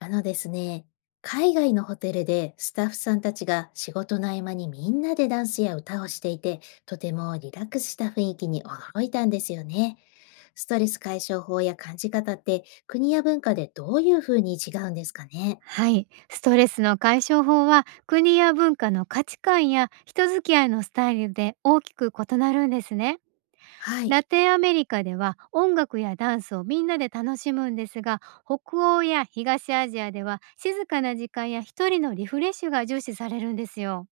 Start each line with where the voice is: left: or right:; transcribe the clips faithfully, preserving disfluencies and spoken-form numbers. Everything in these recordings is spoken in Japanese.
left: あのですね、海外のホテルでスタッフさんたちが仕事の合間にみんなでダンスや歌をしていて、とてもリラックスした雰囲気に驚いたんですよね。ストレス解消法や感じ方って国や文化でどういうふうに違うんですかね。
right: はい、ストレスの解消法は国や文化の価値観や人付き合いのスタイルで大きく異なるんですね。
left: はい。
right: ラテンアメリカでは音楽やダンスをみんなで楽しむんですが、北欧や東アジアでは静かな時間や一人のリフレッシュが重視されるんですよ。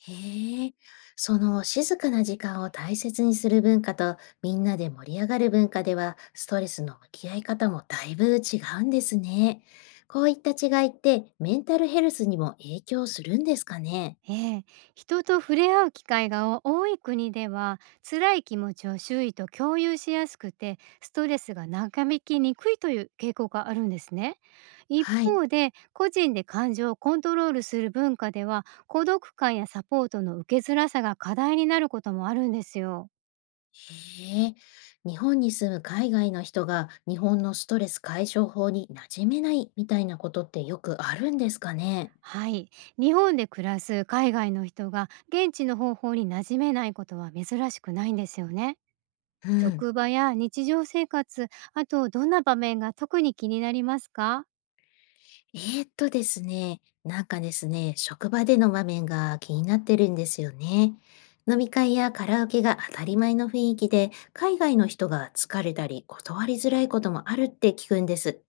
left: へえ、その静かな時間を大切にする文化とみんなで盛り上がる文化ではストレスの向き合い方もだいぶ違うんですね。こういった違いってメンタルヘルスにも影響するんですかね。
right: ええ、人と触れ合う機会が多い国では辛い気持ちを周囲と共有しやすくて、ストレスが長引きにくいという傾向があるんですね。一
left: はい。
right: 方で個人で感情をコントロールする文化では、孤独感やサポートの受けづらさが課題になることもあるんですよ。
left: へえ、日本に住む海外の人が日本のストレス解消法に馴染めないみたいなことってよくあるんですかね。
right: はい、日本で暮らす海外の人が現地の方法に馴染めないことは珍しくないんですよね。
left: うん。
right: 職場や日常生活、あとどんな場面が特に気になりますか？
left: えーっとですね、なんかですね、職場での場面が気になってるんですよね。飲み会やカラオケが当たり前の雰囲気で、海外の人が疲れたり断りづらいこともあるって聞くんです。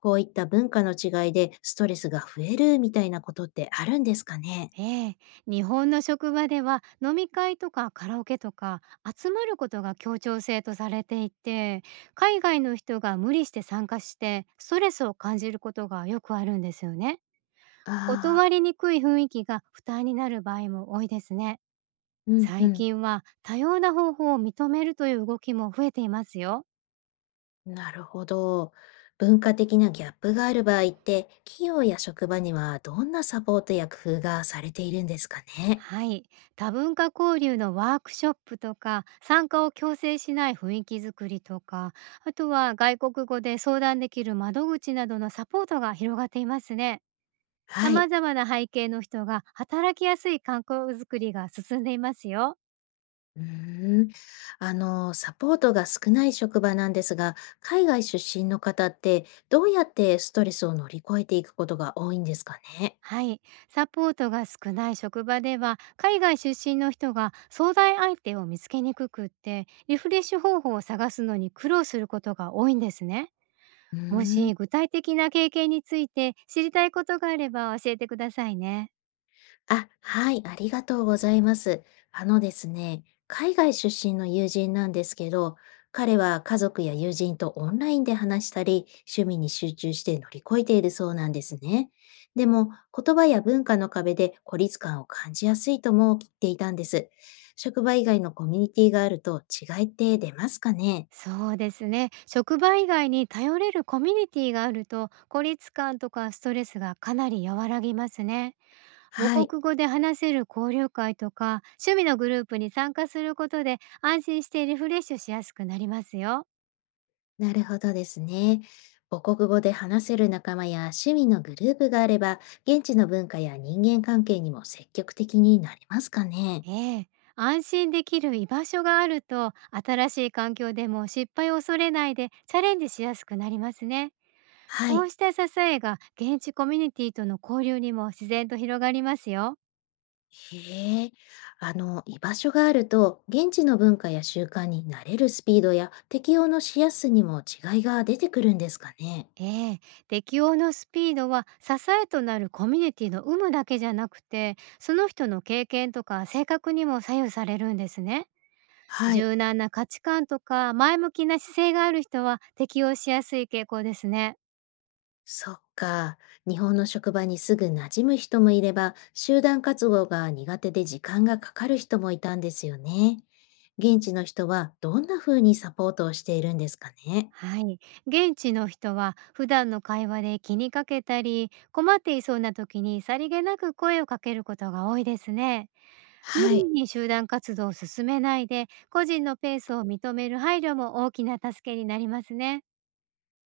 left: こういった文化の違いでストレスが増えるみたいなことってあるんですかね。
right: ええ、日本の職場では飲み会とかカラオケとか集まることが協調性とされていて、海外の人が無理して参加してストレスを感じることがよくあるんですよね。
left: あ
right: 断
left: あ、
right: りにくい雰囲気が負担になる場合も多いですね。
left: うんう
right: 最
left: ん。
right: 近は多様な方法を認めるという動きも増えていますよ。
left: なるほど。文化的なギャップがある場合って、企業や職場にはどんなサポートや工夫がされているんですかね。
right: はい、多文化交流のワークショップとか参加を強制しない雰囲気づくりとか、あとは外国語で相談できる窓口などのサポートが広がっていますね。
left: は
right: 様
left: い。
right: 々な背景の人が働きやすい環境づくりが進んでいますよ。
left: うーん、あの、サポートが少ない職場なんですが、海外出身の方ってどうやってストレスを乗り越えていくことが多いんですかね。
right: はい、サポートが少ない職場では海外出身の人が相談相手を見つけにくくって、リフレッシュ方法を探すのに苦労することが多いんですね。
left: うー
right: も
left: ん。
right: し具体的な経験について知りたいことがあれば教えてくださいね。
left: あ、はい、ありがとうございます。あのですね、海外出身の友人なんですけど、彼は家族や友人とオンラインで話したり、趣味に集中して乗り越えているそうなんですね。でも、言葉や文化の壁で孤立感を感じやすいとも言っていたんです。職場以外のコミュニティがあると違いって出ますかね。
right: そうですね。職場以外に頼れるコミュニティがあると、孤立感とかストレスがかなり和らぎますね。
left: は
right: 母
left: い。
right: 国語で話せる交流会とか趣味のグループに参加することで、安心してリフレッシュしやすくなりますよ。
left: なるほどですね。母国語で話せる仲間や趣味のグループがあれば、現地の文化や人間関係にも積極的になれますかね。
right: ええ。安心できる居場所があると、新しい環境でも失敗を恐れないでチャレンジしやすくなりますね。
left: は
right: こう
left: い。
right: した支えが現地コミュニティとの交流にも自然と広がりますよ。
left: へえ。あの、居場所があると、現地の文化や習慣に慣れるスピードや適応のしやすさにも違いが出てくるんですかね。
right: ええ、適応のスピードは支えとなるコミュニティの有無だけじゃなくて、その人の経験とか性格にも左右されるんですね。
left: はい。
right: 柔軟な価値観とか前向きな姿勢がある人は適応しやすい傾向ですね。
left: そっか。日本の職場にすぐ馴染む人もいれば、集団活動が苦手で時間がかかる人もいたんですよね。現地の人はどんな風にサポートをしているんですかね。
right: はい、現地の人は普段の会話で気にかけたり、困っていそうな時にさりげなく声をかけることが多いですね。無
left: はい。
right: 理に集団活動を進めないで、個人のペースを認める配慮も大きな助けになりますね。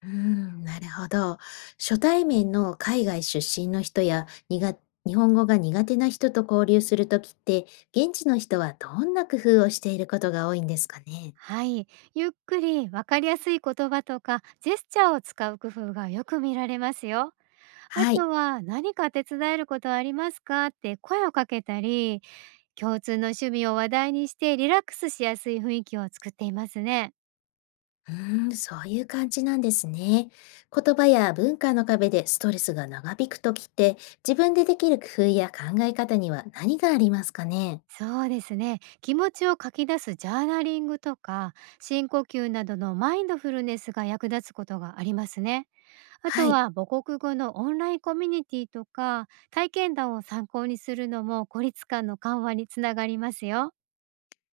left: うん、なるほど。初対面の海外出身の人やにが日本語が苦手な人と交流するときって、現地の人はどんな工夫をしていることが多いんですかね。
right: はい。ゆっくりわかりやすい言葉とかジェスチャーを使う工夫がよく見られますよ。あ
left: は
right: と
left: い。
right: は何か手伝えることはありますかって声をかけたり、共通の趣味を話題にしてリラックスしやすい雰囲気を作っていますね。
left: うーん、そういう感じなんですね。言葉や文化の壁でストレスが長引くときって、自分でできる工夫や考え方には何がありますかね。
right: そうですね。気持ちを書き出すジャーナリングとか、深呼吸などのマインドフルネスが役立つことがありますね。あ
left: は
right: と
left: い、
right: は母国語のオンラインコミュニティとか、体験談を参考にするのも孤立感の緩和につながりますよ。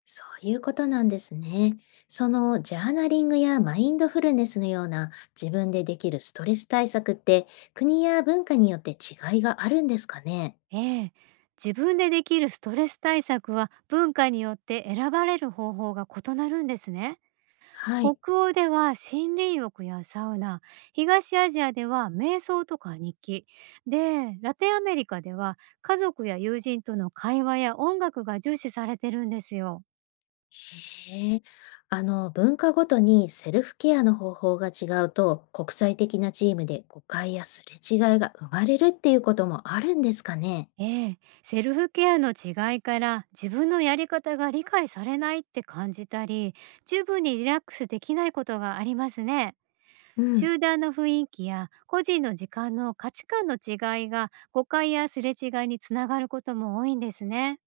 left: そういうことなんですね。そのジャーナリングやマインドフルネスのような自分でできるストレス対策って、国や文化によって違いがあるんですかね。
right: ええ。自分でできるストレス対策は文化によって選ばれる方法が異なるんですね。
left: はい。
right: 北欧では森林浴やサウナ、東アジアでは瞑想とか日記、でラテンアメリカでは家族や友人との会話や音楽が重視されてるんですよ。
left: へえ。あの、文化ごとにセルフケアの方法が違うと国際的なチームで誤解やすれ違いが生まれるっていうこともあるんですかね。
right: ええ、セルフケアの違いから自分のやり方が理解されないって感じたり、十分にリラックスできないことがありますね。
left: うん、
right: 集団の雰囲気や個人の時間の価値観の違いが誤解やすれ違いにつながることも多いんですね。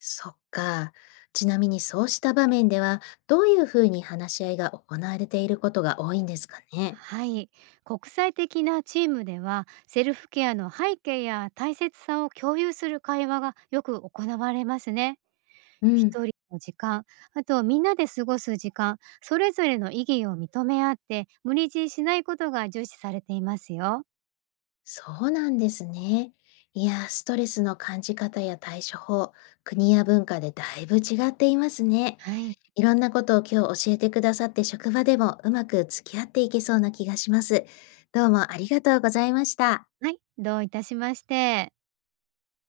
left: そっか。ちなみにそうした場面ではどういうふうに話し合いが行われていることが多いんですかね。
right: はい。国際的なチームでは、セルフケアの背景や大切さを共有する会話がよく行われますね。
left: うん、
right: 一人の時間、あとみんなで過ごす時間、それぞれの意義を認め合って、無理強いしないことが重視されていますよ。
left: そうなんですね。いや、ストレスの感じ方や対処法、国や文化でだいぶ違っていますね。
right: はい。
left: いろんなことを今日教えてくださって、職場でもうまく付き合っていけそうな気がします。どうもありがとうございました。
right: はい、どういたしまして。